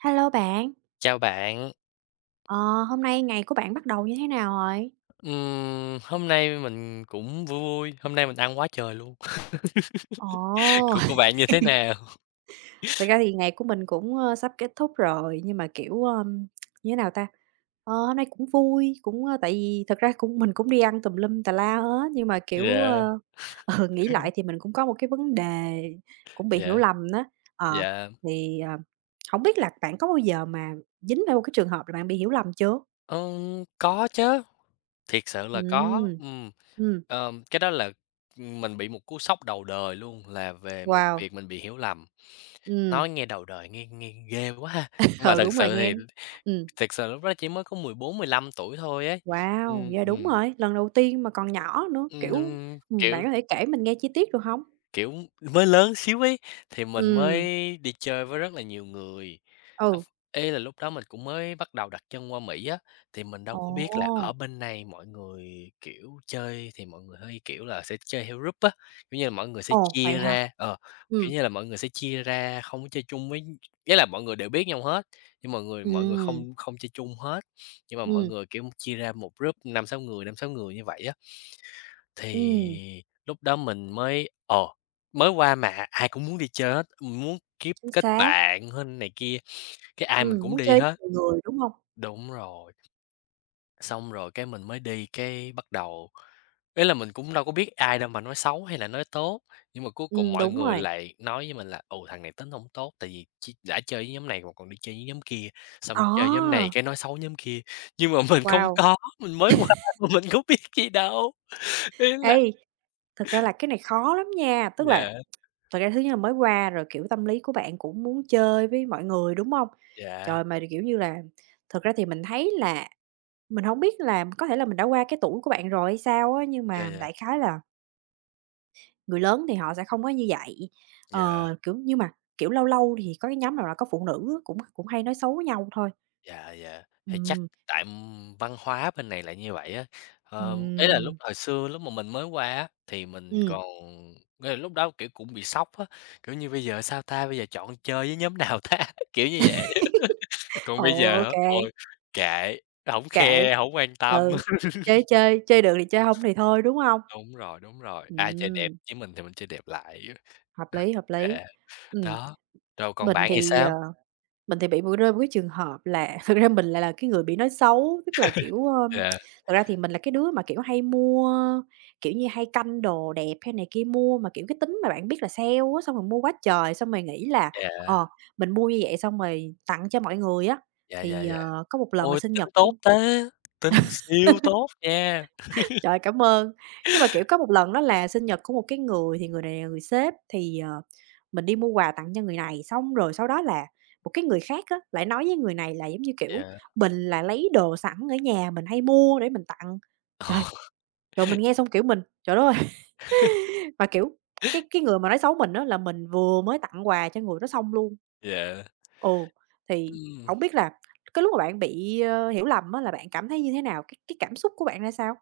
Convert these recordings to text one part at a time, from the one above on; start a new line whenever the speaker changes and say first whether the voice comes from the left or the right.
right: Hello bạn,
left: Chào bạn,
right: ờ, hôm nay ngày của bạn bắt đầu như thế nào rồi?
left: hôm nay mình cũng vui vui, hôm nay mình ăn quá trời luôn.
right: Ồ,
left: Của bạn như thế nào?
right: thật ra thì ngày của mình cũng, sắp kết thúc rồi, nhưng mà, kiểu, như thế nào ta? Ờ, hôm nay cũng vui, cũng, tại vì thật ra cũng mình cũng đi ăn tùm lum tà la hết, nhưng mà, kiểu,
left: Dạ.
right: nghĩ lại thì mình cũng có một cái vấn đề cũng bị hiểu
left: Dạ,
right: lầm đó. Ờ,
left: dạ,
right: thì, hổng biết là bạn có bao giờ mà dính vào một cái trường hợp là bạn bị hiểu lầm chưa?
left: có chứ, thiệt sự là có,
right: Ừm, ừm,
left: cái đó là mình bị một cú sốc đầu đời luôn là về một
right: wow,
left: việc mình bị hiểu lầm.
right: ừ,
left: Nói nghe đầu đời nghe nghe ghê quá ha, nhưng mà
right: ờ
left: thật
right: đúng rồi,
left: sự
right: nghe
left: thì
right: ừm.
left: thật sự lúc đó chỉ mới có mười bốn mười 15 tuổi thôi ấy.
right: Wow!
left: Ừm,
right: Yeah, đúng
left: ừm,
right: rồi, lần đầu tiên mà còn nhỏ nữa, kiểu
left: kiểu
right: bạn có thể kể mình nghe chi tiết được hông?
left: Kiểu, mới lớn xíu ấy, thì mình mới
right: Ừm,
left: đi chơi với rất là nhiều người. Ơ,
right: ừ.
left: ý là lúc đó mình cũng mới bắt đầu đặt chân qua Mỹ á, thì mình đâu có biết là ở
right: Ồ!
left: bên này mọi người, kiểu, chơi thì mọi người hơi, kiểu là, sẽ chơi theo group á, kiểu như là, mọi người sẽ
right: Ồ,
left: chia
right: vậy hả?
left: ra kiểu
right: Ừm,
left: như là, mọi người sẽ chia ra không có chơi chung với nghĩa là mọi người đều biết nhau hết, nhưng mọi người
right: ừm,
left: không không chơi chung hết, nhưng mà mọi
right: ừm,
left: người, kiểu, chia ra một group năm sáu người như vậy á.
right: ừm,
left: Thì lúc đó mình mới ồ, mới qua mà ai cũng muốn đi chơi hết, muốn kiếp
right: chính
left: kết
right: xác.
left: bạn hơn này kia, cái ai mình cũng
right: Muốn
left: đi
right: chơi
left: hết.
right: nhiều người, đúng hông?
left: Đúng rồi, xong rồi cái mình mới đi, cái bắt đầu ý là mình cũng đâu có biết ai đâu mà nói xấu hay là nói tốt, nhưng mà cuối cùng mọi
right: Đúng
left: người
right: rồi.
left: lại nói với mình là ồ thằng này tính không tốt, tại vì chi đã chơi với nhóm này mà còn đi chơi với nhóm kia, xong chơi nhóm này
right: À!
left: cái nói xấu nhóm kia." Nhưng mà mình không
right: Wow!
left: có, mình mới qua mà mình có biết gì đâu, ý là
right: Ê, thực ra là cái này khó lắm nha, tức là
left: dạ,
right: thật ra thứ nhất là mới qua rồi, kiểu, tâm lý của bạn cũng muốn chơi với mọi người, đúng hông?
left: dạ,
right: Trời, mà, kiểu như là, thực ra thì mình hổng biết là có thể là mình đã qua cái tuổi của bạn rồi hay sao á, nhưng
left: dạ,
right: mà
left: dạ.
right: đại khái là người lớn thì họ sẽ không có như vậy.
left: Yeah,
right: Ờ, kiểu, nhưng mà, kiểu, lâu lâu thì có cái nhóm nào là có phụ nữ á, cũng cũng hay nói xấu nhau thôi.
left: dạ, dạ. Thì chắc
right: Ừm,
left: tại, văn hóa bên này lại như vậy á. Ờ, ý là lúc
right: ừm,
left: hồi xưa lúc mà mình mới qua á, thì mình
right: ừm,
left: còn nghĩa là lúc đó, kiểu, cũng bị sốc á, kiểu như: "Bây giờ sao ta? Bây giờ chọn chơi với nhóm nào ta?" Kiểu như vậy. Còn
right: ồ,
left: bây giờ
right: ô
left: hả?
right: kê,
left: Ôi, kệ, hổng
right: kệ.
left: khe, hổng quan tâm.
right: Ừ, chơi chơi, chơi được thì chơi, hông thì thôi, đúng hông?
left: Đúng rồi, ai chơi đẹp
right: Ừm,
left: với mình thì mình chơi đẹp lại.
right: hợp lý, hợp
left: Dạ,
right: lý. Ừm,
left: đó. Rồi còn
right: mình
left: bạn thì
right: thì,
left: sao?
right: ờ Mình thì bị rơi vào cái trường hợp là thực ra mình lại là cái người bị nói xấu, tức là, kiểu,
left: Dạ,
right: thật ra thì mình là cái đứa mà, kiểu, hay mua, kiểu như, hay canh đồ đẹp hay này kia, mua mà, kiểu, cái tính mà bạn biết là sale á, xong rồi mua quá trời, xong rồi nghĩ là,
left: dạ,
right: ờ, mình mua như vậy xong rồi tặng cho mọi người á.
left: dạ, dạ,
right: Thì,
left: dạ.
right: có một lần là
left: Ôi,
right: sinh nhật
left: tính tốt
right: của.
left: thế, tính siêu tốt nha!
right: Trời, cảm ơn. Nhưng mà, kiểu, có một lần đó là sinh nhật của một cái người thì người này là người sếp, thì, mình đi mua quà tặng cho người này, xong rồi sau đó là một cái người khác á, lại nói với người này là, giống như kiểu,
left: Yeah.
right: mình là lấy đồ sẵn ở nhà mình hay mua để mình tặng. Trời,
left: Ồ.
right: trời, mình nghe xong, kiểu, mình trời đất ơi! Mà, kiểu, cái người mà nói xấu mình á là mình vừa mới tặng quà cho người đó xong luôn.
left: Yeah.
right: Ừ, thì
left: Ừm.
right: hổng biết là cái lúc mà bạn bị, hiểu lầm á là bạn cảm thấy như thế nào? Cái cảm xúc của bạn ra sao?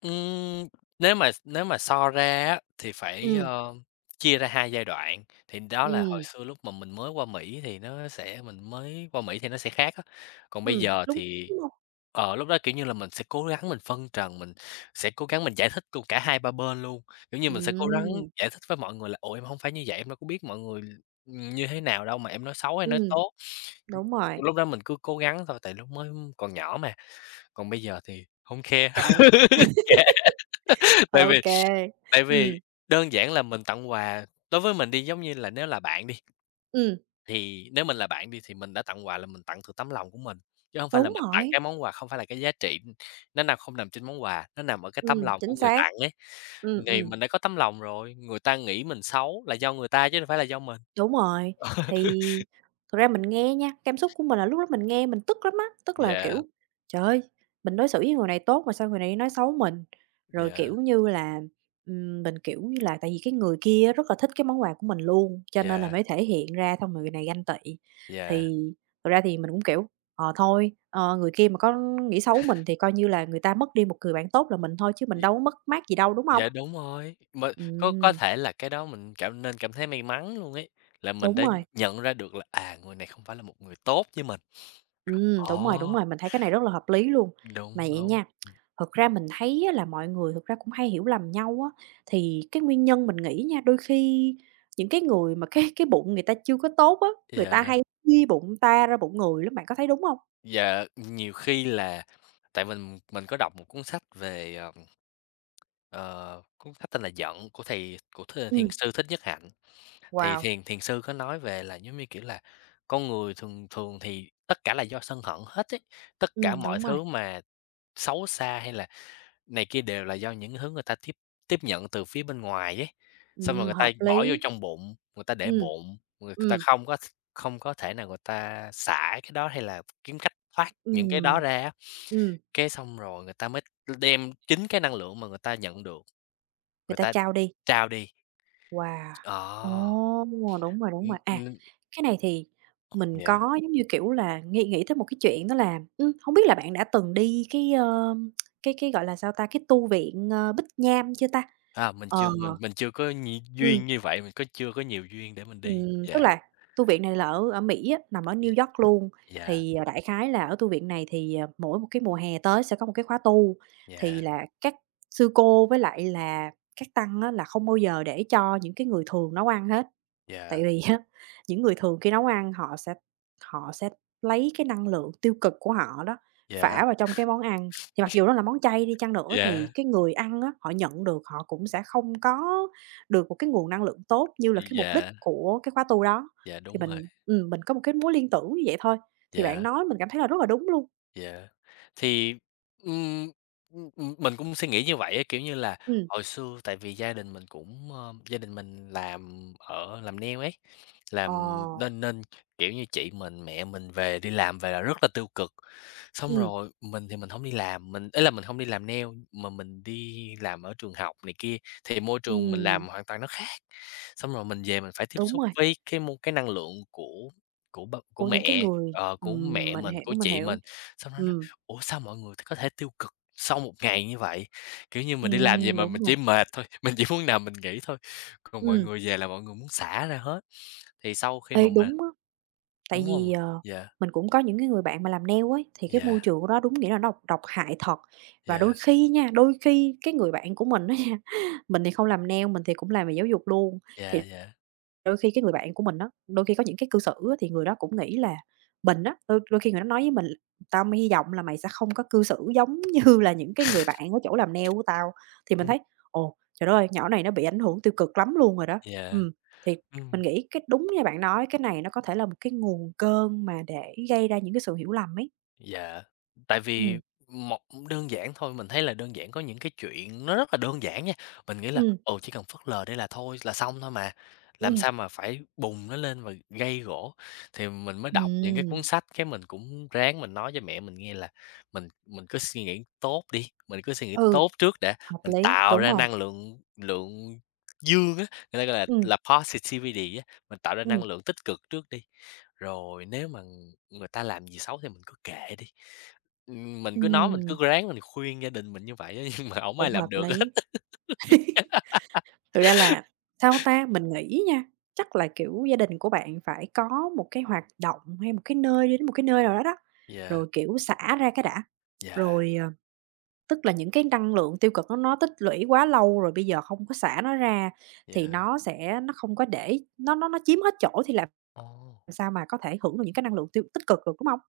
left: Ừm, nếu mà so ra á, thì phải,
right: Ừm,
left: chia ra 2 giai đoạn, thì đó là hồi
right: ừm.
left: xưa lúc mà mình mới qua Mỹ thì nó sẽ mình mới qua Mỹ thì nó sẽ khác á. Còn bây giờ
right: Lúng,
left: thì,
right: đúng hông?
left: ở lúc đó, kiểu như là, mình sẽ cố gắng mình phân trần, mình sẽ cố gắng mình giải thích cùng cả hai ba bên luôn. Kiểu như, mình sẽ cố gắng
right: Ừm,
left: giải thích với mọi người là "Ủa, em không phải như vậy, em đâu có biết mọi người, như thế nào đâu mà em nói xấu hay nói
right: ừm,
left: tốt."
right: đúng rồi,
left: Lúc đó mình cứ cố gắng thôi, tại lúc mới còn nhỏ mà, còn bây giờ thì không care,
right: kệ,
left: kệ,
right: ô
left: tại vì
right: kê,
left: Tại vì
right: ừm,
left: đơn giản là mình tặng quà đối với mình đi, giống như là, nếu là bạn đi,
right: ừm,
left: thì nếu mình là bạn đi thì mình đã tặng quà là mình tặng từ tấm lòng của mình, chứ không phải là
right: đúng
left: mình tặng cái
right: rồi,
left: món quà, không phải là cái giá trị nó nằm không nằm trên món quà, nó nằm ở cái tấm lòng của
right: chính
left: người
right: xác.
left: tặng ấy.
right: Ừm,
left: Thì
right: ừm.
left: mình đã có tấm lòng rồi, người ta nghĩ mình xấu là do người ta chứ đâu phải là do mình.
right: Đúng rồi, thì thực ra mình nghe nha, cảm xúc của mình là lúc đó mình nghe mình tức lắm á, tức là,
left: Dạ,
right: kiểu, trời ơi, mình đối xử với người này tốt mà sao người này nói xấu mình? Rồi, kiểu
left: dạ,
right: như là, mình, kiểu như là, tại vì cái người kia rất là thích cái món quà của mình luôn, cho nên là
left: dạ,
right: mới thể hiện ra xong người này ganh tị.
left: dạ,
right: Thì thực ra thì mình cũng, kiểu, thôi, người kia mà có nghĩ xấu mình thì coi như là người ta mất đi một người bạn tốt là mình thôi chứ mình
left: d
right: đâu có mất mát gì đâu, đúng không?
left: dạ, đúng rồi, mà có
right: Ừm,
left: thể là cái đó mình cảm nên cảm thấy may mắn luôn ấy, là mình
right: đúng
left: đã
right: rồi.
left: nhận ra được là, à, người này không phải là một người tốt với mình.
right: Đúng rồi, đúng
left: Đó,
right: rồi, mình thấy cái này rất là hợp lý luôn.
left: đúng,
right: Mà vậy
left: đúng,
right: nha, thực ra mình thấy á là mọi người thực ra cũng hay hiểu lầm nhau á, thì cái nguyên nhân mình nghĩ nha, đôi khi những cái người mà cái bụng người ta chưa có tốt á, người ta
left: dạ,
right: hay ghi bụng ta ra bụng người lắm, bạn có thấy đúng không?
left: dạ, nhiều khi là tại mình có đọc một cuốn sách về, ờ, cuốn sách tên là Giận của thầy của th thiền
right: Ừm,
left: sư Thích Nhất Hạnh, thì
right: wow,
left: thiền thiền sư có nói về là, giống như kiểu là, con người thường thường thì tất cả là do sân hận hết ấy, tất cả mọi
right: đúng rồi,
left: thứ mà xấu xa hay là này kia đều là do những hướng người ta tiếp tiếp nhận từ phía bên ngoài ấy, xong rồi người ta
right: hợp
left: bỏ vô
right: lý.
left: trong bụng, người ta để
right: Ừm.
left: bụng, người ta
right: Ừm,
left: không có thể nào người ta xả cái đó hay là kiếm cách thoát những cái đó
right: ừm,
left: ra á.
right: ừm,
left: Cái xong rồi người ta mới đem chính cái năng lượng mà người ta nhận được,
right: người
left: người
right: ta
left: ta
right: trao đi.
left: trao đi.
right: Wow!
left: Ờ,
right: Ồ, đúng rồi, đúng
left: ừm,
right: rồi. À,
left: ừm,
right: cái này thì mình
left: yeah,
right: có, giống như, kiểu là, nghĩ nghĩ tới một cái chuyện đó là, hông biết là bạn đã từng đi cái, cái, gọi là, sao ta, cái tu viện, Bích Nham chưa ta?
left: à, mình
right: Ờ.
left: chưa mình mình chưa có nhi
right: Ừm,
left: duyên như vậy, mình có chưa có nhiều duyên để mình đi.
right: tức
left: Yeah,
right: là tu viện này là ở ở Mỹ á, nằm ở
left: yeah.
right: New York luôn.
left: Yeah,
right: Thì, đại khái là ở tu viện này thì, mỗi một cái mùa hè tới sẽ có một cái khóa tu, thì
left: yeah,
right: là các sư cô với lại là các tăng á là không bao giờ để cho những cái người thường nấu ăn hết.
left: yeah,
right: Tại vì á, những người thường khi nấu ăn họ sẽ lấy cái năng lượng tiêu cực của họ đó,
left: yeah,
right: phả vào trong cái món ăn. Thì mặc dù nó là món chay đi chăng nữa thì
left: yeah.
right: cái người ăn á, họ nhận được họ cũng sẽ không có được một cái nguồn năng lượng tốt như là cái mục đích
left: Dạ,
right: của cái khóa tu đó.
left: dạ,
right: Thì
left: đúng rồi,
right: mình có một cái mối liên tưởng như vậy thôi, thì bạn
left: dạ,
right: nói mình cảm thấy là rất là đúng luôn.
left: dạ. Thì, ừm, mình cũng suy nghĩ như vậy á, kiểu như là,
right: Ừm,
left: hồi xưa tại vì gia đình mình cũng, ơ gia đình mình làm ở làm nail ấy,
right: ờ,
left: làm nên nên, kiểu như, chị mình, mẹ mình về đi làm về là rất là tiêu cực. Xong
right: ừm,
left: rồi mình thì mình không đi làm, mình ý là mình không đi làm nail mà mình đi làm ở trường học này kia, thì môi trường mình
right: ừm,
left: làm hoàn toàn nó khác. Xong rồi mình về mình phải tiếp
right: đúng
left: xúc
right: rồi,
left: với cái mô cái năng lượng của ba của
right: của những cái
left: mẹ,
right: người.
left: của mẹ
right: Mình
left: mình, của
right: hiểu, mình
left: chị mình,
right: hiểu.
left: xong nó nói:
right: Ừm,
left: "Ủa, sao mọi người có thể tiêu cực sau một ngày như vậy?" Kiểu như, mình đi làm về mà
right: đúng
left: mình
right: rồi,
left: chỉ mệt thôi, mình chỉ muốn nằm mình nghỉ thôi, còn mọi
right: ừm,
left: người về là mọi người muốn xả ra hết. Thì sau khi mà
right: ê,
left: mình
right: đúng á. Tại
left: đúng không?
right: vì,
left: Dạ,
right: mình cũng có những cái người bạn mà làm nail ấy, thì cái
left: dạ,
right: môi trường đó đúng nghĩa là nó độc độc hại thật. Và đôi
left: dạ,
right: khi nha, đôi khi cái người bạn của mình á nha, mình thì không làm nail, mình thì cũng làm về giáo dục luôn,
left: dạ,
right: thì
left: dạ,
right: đôi khi cái người bạn của mình á, đôi khi có những cái cư xử á, thì người đó cũng nghĩ là mình á, đôi đôi khi người đó nói với mình là, "Tao mới hy vọng là mày sẽ không có cư xử giống như là những cái người bạn ở chỗ làm nail của tao." Thì mình thấy, ồ, trời đất ơi, nhỏ này nó bị ảnh hưởng tiêu cực lắm luôn rồi đó.
left: dạ.
right: Ừm, thì mình nghĩ cái đúng như bạn nói, cái này nó có thể là một cái nguồn cơn mà để gây ra những cái sự hiểu lầm ấy.
left: Dạ, tại vì
right: Ừm,
left: một đơn giản thôi, mình thấy là đơn giản có những cái chuyện nó rất là đơn giản nha. Mình nghĩ là,
right: ừm,
left: ừ, chỉ cần phớt lờ đây là thôi là xong thôi mà, làm
right: ừm.
left: sao mà phải bùng nó lên và gây gổ. Thì mình mới đọc những cái cuốn
right: Ừm.
left: sách, cái mình cũng ráng mình nói với mẹ mình nghe là mình cứ suy nghĩ tốt đi, mình cứ suy nghĩ
right: Ừ,
left: tốt trước đã,
right: hợp
left: mình
right: lý,
left: tạo
right: đúng
left: ra
right: rồi.
left: năng lượng lượng dương á, người ta gọi
right: Ừm,
left: là positivity á, mình tạo ra năng
right: ừm,
left: lượng tích cực trước đi. Rồi nếu mà người ta làm gì xấu thì mình cứ kệ đi. Mình cứ nói, mình cứ
right: ừm,
left: ráng mình khuyên gia đình mình như vậy á, nhưng mà hổng ai
right: cũng
left: làm
right: hợp
left: được hết.
right: lý. Thực ra là sao ta? Mình nghĩ nha, chắc là, kiểu, gia đình của bạn phải có một cái hoạt động hay một cái nơi đi đến một cái nơi nào đó đó,
left: Dạ,
right: rồi, kiểu, xả ra cái đã,
left: dạ,
right: rồi, tức là những cái năng lượng tiêu cực nó tích lũy quá lâu rồi bây giờ không có xả nó ra thì
left: dạ.
right: nó sẽ nó không có để nó chiếm hết chỗ thì làm
left: Ồ,
right: sao mà có thể hưởng được những cái năng lượng tích cực được, đúng không?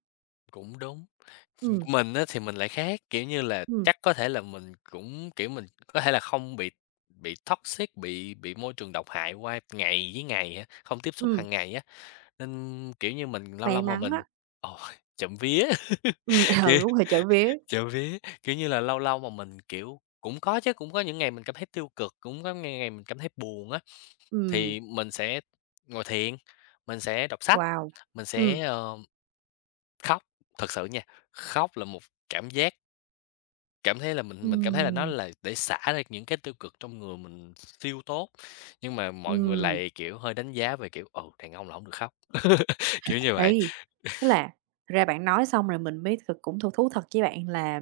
left: cũng đúng.
right: Ừ,
left: Mình á thì mình lại khác, kiểu như là,
right: ừ,
left: chắc có thể là mình cũng, kiểu, mình có thể là không bị bị toxic, bị môi trường độc hại qua ngày với ngày á, không tiếp xúc
right: ừ
left: hàng ngày á, nên, kiểu như, mình lâu lâu
right: may
left: mà
right: mắn
left: mình
right: á,
left: ôi, trộm vía,
right: ừm, ừ,
left: kiểu,
right: đúng rồi, trộm vía,
left: trộm vía, kiểu như là, lâu lâu mà mình, kiểu cũng có chứ, cũng có những ngày mình cảm thấy tiêu cực, cũng có ng ngày mình cảm thấy buồn á.
right: ừm,
left: Thì mình sẽ ngồi thiền, mình sẽ đọc sách,
right: wow,
left: mình
right: ừ,
left: sẽ, khóc, thật sự nha, khóc là một cảm giác cảm thấy là mình cảm thấy là nó
right: ừ,
left: là để xả ra những cái tiêu cực trong người mình siêu tốt, nhưng mà mọi người
right: ừm,
left: lại, kiểu, hơi đánh giá về, kiểu, "Ừ, đàn ông là không được khóc." Kiểu như vậy.
right: ấy. Tức là thực ra bạn nói xong rồi mình mới thực cũng thú thú thật với bạn là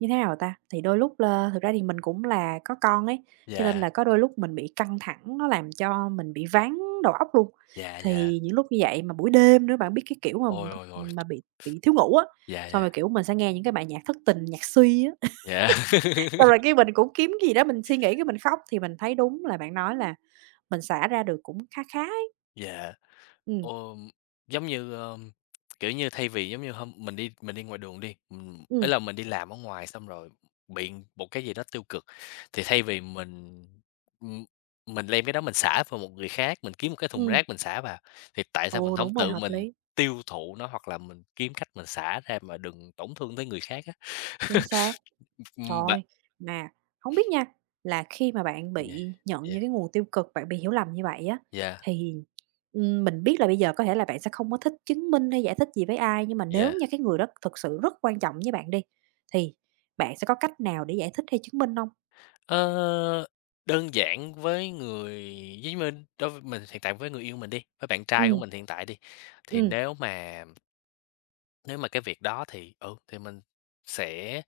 right: như thế nào ta? Thì đôi lúc là thực ra thì mình cũng là có con ấy, cho nên
left: Dạ,
right: là có đôi lúc mình bị căng thẳng nó làm cho mình bị ván đầu óc luôn.
left: dạ, dạ.
right: Thì những lúc như vậy mà buổi đêm nữa, bạn biết cái kiểu mà
left: Ôi, ôi, ôi,
right: mà bị thiếu ngủ á,
left: dạ,
right: xong rồi,
left: dạ,
right: kiểu, mình sẽ nghe những cái bài nhạc thất tình, nhạc suy á,
left: dạ.
right: xong rồi cái mình cũng kiếm cái gì đó mình suy nghĩ cái mình khóc. Thì mình thấy đúng là bạn nói là mình xả ra được cũng khá khá ấy.
left: Dạ.
right: Ừm,
left: Ờm, giống như, kiểu như, thay vì giống như hôm mình đi ngoài đường đi, ý
right: ừm,
left: là mình đi làm ở ngoài xong rồi bị một cái gì đó tiêu cực, thì thay vì ừm, mình đem cái đó mình xả vào một người khác, mình kiếm một cái thùng
right: ừm.
left: rác mình xả vào, thì tại sao mình
right: Ồ,
left: không
right: đúng rồi,
left: tự
right: hợp
left: mình
right: lý,
left: tiêu thụ nó hoặc là mình kiếm cách mình xả ra mà đừng tổn thương tới người khác á?
right: chính xác.
left: Bạn
right: Rồi, mà không biết nha, là khi mà bạn
left: yeah,
right: bị nhận
left: yeah,
right: những cái nguồn tiêu cực, bạn bị hiểu lầm như vậy á,
left: yeah,
right: thì, mình biết là bây giờ có thể là bạn sẽ không có thích chứng minh hay giải thích gì với ai, nhưng mà nếu
left: yeah.
right: như cái người đó thực sự rất quan trọng với bạn đi, thì bạn sẽ có cách nào để giải thích hay chứng minh không?
left: Ờ, đơn giản với người với mình đối với mình hiện tại với người yêu mình đi, với bạn trai của
right: Ừ,
left: mình hiện tại đi, thì
right: ừ,
left: nếu mà cái việc đó thì, ừ, thì mình sẽ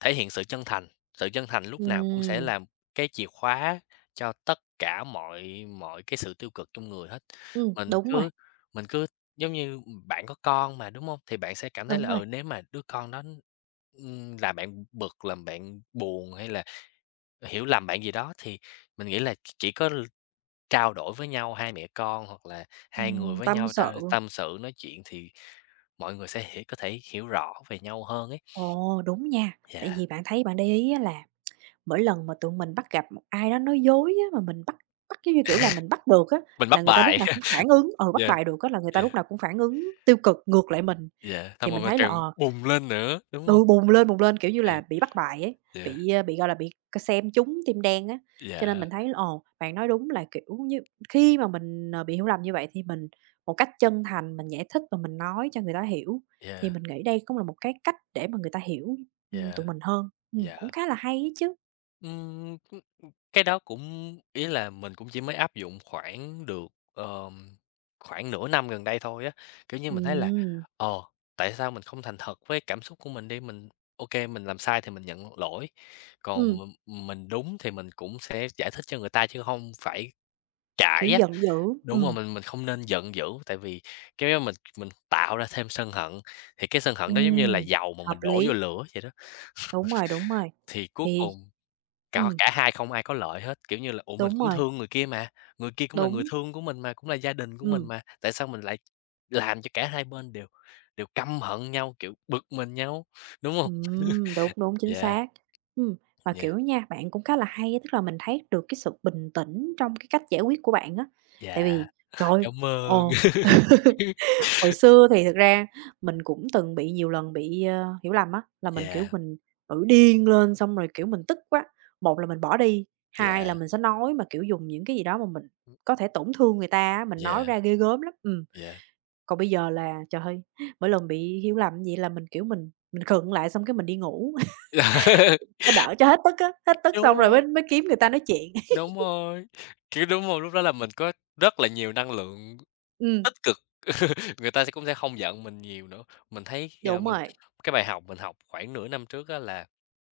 left: thể hiện sự chân thành lúc nào cũng sẽ
right: ừm,
left: là cái chìa khóa cho tất cả mọi mọi cái sự tiêu cực trong người hết.
right: ừm,
left: Mình
right: đúng rồi,
left: cứ mình cứ giống như bạn có con mà, đúng không? Thì bạn sẽ cảm thấy
right: đúng
left: là,
right: rồi,
left: nếu mà đứa con đó, làm bạn bực, làm bạn buồn hay là hiểu lầm bạn gì đó thì mình nghĩ là chỉ có trao đổi với nhau, hai mẹ con hoặc là hai người với
right: tâm
left: nhau
right: sự.
left: ta tâm sự, nói chuyện thì mọi người sẽ hiểu có thể hiểu rõ về nhau hơn ấy.
right: Ồ, đúng nha, tại
left: Dạ,
right: vì bạn thấy bạn để ý á là mỗi lần mà tụi mình bắt gặp một ai đó nói dối á, mà mình bắt bắt, giống như kiểu là, mình bắt được á,
left: mình bắt
right: là người ta lúc
left: bài.
right: nào cũng phản ứng ừ, bắt
left: Dạ,
right: bài được á, là người ta lúc
left: dạ,
right: nào cũng phản ứng tiêu cực ngược lại mình.
left: dạ, xong
right: Thì
left: rồi
right: mình
left: mình
right: thấy là,
left: càng bùng lên nữa, đúng không?
right: ừ, bùng lên, kiểu như
left: Dạ,
right: là, bị bắt bài ấy,
left: dạ,
right: bị, gọi là, bị c xem trúng tim đen á. Cho nên
left: dạ,
right: mình thấy là, ồ, bạn nói đúng là, kiểu như, khi mà mình, bị hiểu lầm như vậy thì mình một cách chân thành mình giải thích và mình nói cho người ta hiểu, thì
left: dạ,
right: mình nghĩ đây cũng là một cái cách để mà người ta hiểu,
left: dạ,
right: tụi mình hơn.
left: dạ.
right: Cũng khá là hay ấy chứ.
left: Ừm. Cái đó cũng ý là mình cũng chỉ mới áp dụng khoảng được, ờm, khoảng nửa năm gần đây thôi á. Kiểu như, mình thấy là,
right: Ừm.
left: ờ, tại sao mình không thành thật với cảm xúc của mình đi, mình ok mình làm sai thì mình nhận lỗi, còn
right: Ừm,
left: mình đúng thì mình cũng sẽ giải thích cho người ta chứ không phải cãi
right: kiểu
left: á.
right: giận dữ,
left: Đúng rồi,
right: ừm,
left: mình không nên giận dữ, tại vì cái đó mình tạo ra thêm sân hận, thì cái sân hận đó giống như là
right: ừm,
left: dầu mà
right: hợp
left: mình đổ vô
right: lý,
left: lửa vậy đó,
right: đúng rồi, đúng rồi.
left: thì cuối
right: Thì
left: cùng Cả
right: ừm,
left: cả hai không ai có lợi hết, kiểu như là, "Ủa, mình
right: đúng
left: cũng
right: rồi,
left: thương người kia mà, người kia cũng là người
right: đúng,
left: thương của mình mà, cũng là gia đình của mình
right: ừm,
left: mà, tại sao mình lại làm cho cả hai bên đều đều căm hận nhau, kiểu, bực mình nhau?" Đúng không?
right: đúng, đúng, chính
left: Dạ,
right: xác. Ừm, mà,
left: dạ,
right: kiểu nha, bạn cũng khá là hay á, tức là mình thấy được cái sự bình tĩnh trong cái cách giải quyết của bạn á, tại
left: dạ,
right: vì trời ơi
left: cảm
right: ờ.
left: ơn.
right: Hồi xưa thì thực ra mình cũng từng bị nhiều lần bị, hiểu lầm á, là mình, kiểu,
left: Dạ,
right: mình tự điên lên xong rồi, kiểu, mình tức quá, một là mình bỏ đi, hai
left: dạ,
right: là mình sẽ nói mà, kiểu, dùng những cái gì đó mà mình có thể tổn thương người ta á, mình
left: dạ,
right: nói ra ghê gớm lắm.
left: dạ.
right: Còn bây giờ là, trời ơi, mỗi lần bị hiểu lầm vậy là mình, kiểu, mình khựng lại xong cái mình đi ngủ cho đỡ cho hết tức á, hết tức
left: Đúng
right: xong rồi
left: rồi,
right: mới mới kiếm người ta nói chuyện.
left: đúng rồi, kiểu, đúng rồi, lúc đó là mình có rất là nhiều năng lượng.
right: Ừm,
left: Tích cực, người ta sẽ cũng sẽ không giận mình nhiều nữa. Mình thấy, ờ,
right: đúng
left: mình
right: rồi,
left: cái bài học mình học khoảng nửa năm trước á là,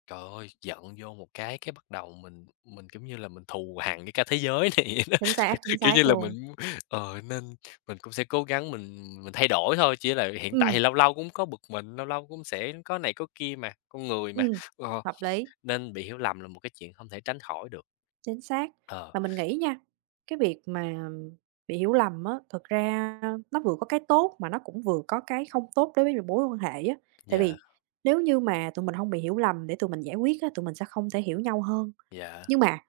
left: trời ơi, giận vô một cái bắt đầu mình, kiểu như là, mình thù hằn với cả thế giới này vậy đó.
right: chính
left: Kiểu như
right: xác
left: là,
right: luôn.
left: nên mình cũng sẽ cố gắng mình thay đổi thôi, chỉ là hiện tại thì
right: Ừm,
left: lâu lâu cũng có bực mình, lâu lâu cũng sẽ có này có kia mà, con người mà,
right: ừm,
left: ờ,
right: hợp lý.
left: nên bị hiểu lầm là một cái chuyện không thể tránh khỏi được.
right: Chính xác.
left: Ờ,
right: Và mình nghĩ nha, cái việc mà bị hiểu lầm á, thực ra nó vừa có cái tốt mà nó cũng vừa có cái không tốt đối với một mối quan hệ á. Tại
left: dạ,
right: vì nếu như mà tụi mình không bị hiểu lầm để tụi mình giải quyết á, tụi mình sẽ không thể hiểu nhau hơn.
left: dạ.
right: Nhưng mà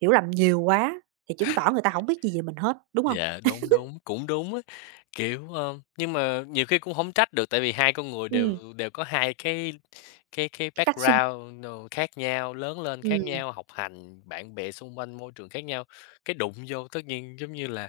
right: hiểu lầm nhiều quá thì chứng tỏ người ta không biết gì về mình hết, đúng không?
left: Dạ, đúng, đúng, cũng đúng á, kiểu, ơ nhưng mà nhiều khi cũng hổng trách được tại vì hai con người
right: Ừm,
left: đều đều có hai cái
right: cái cách suy
left: background đồ khác nhau, lớn lên khác
right: ừm.
left: nhau, học hành, bạn bè xung quanh, môi trường khác nhau, cái đụng vô tất nhiên giống như là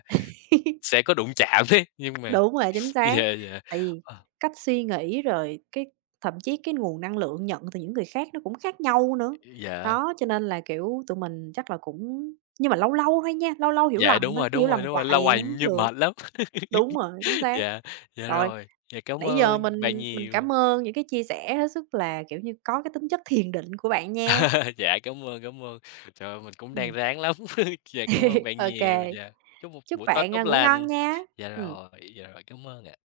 left: sẽ có đụng chạm ấy, nhưng mà
right: Đúng rồi, chính xác.
left: dạ, dạ,
right: Tại vì
left: ờ,
right: cách suy nghĩ rồi cái thậm chí cái nguồn năng lượng nhận từ những người khác nó cũng khác nhau nữa.
left: dạ,
right: Đó, cho nên là, kiểu, tụi mình chắc là cũng nhưng mà lâu lâu thôi nha, lâu lâu hiểu
left: dạ,
right: lầm
left: đúng
right: thôi,
left: rồi,
right: chứ
left: đúng
right: hiểu lầm
left: rồi, đúng rồi,
right: hoài
left: lâu
right: thì
left: hoài
right: hổng
left: như
right: được.
left: mệt lắm.
right: Đúng rồi, chính xác.
left: Dạ, dạ
right: Rồi,
left: rồi, dạ, cảm
right: nãy giờ
left: ơn bạn
right: mình
left: nhiều.
right: cảm ơn những cái chia sẻ hết sức là, kiểu như, có cái tính chất thiền định của bạn nha.
left: Dạ, cảm ơn, cảm ơn. Trời ơi, mình cũng đang
right: Ừm.
left: ráng lắm. Dạ, cảm ơn bạn
right: Ô
left: nhiều.
right: kê,
left: Dạ, chúc một
right: chúc
left: buổi tối
right: bạn,
left: tốt
right: a, ngủ
left: lành.
right: ngon nha.
left: Dạ
right: Ừm.
left: rồi, dạ rồi, cảm ơn ạ.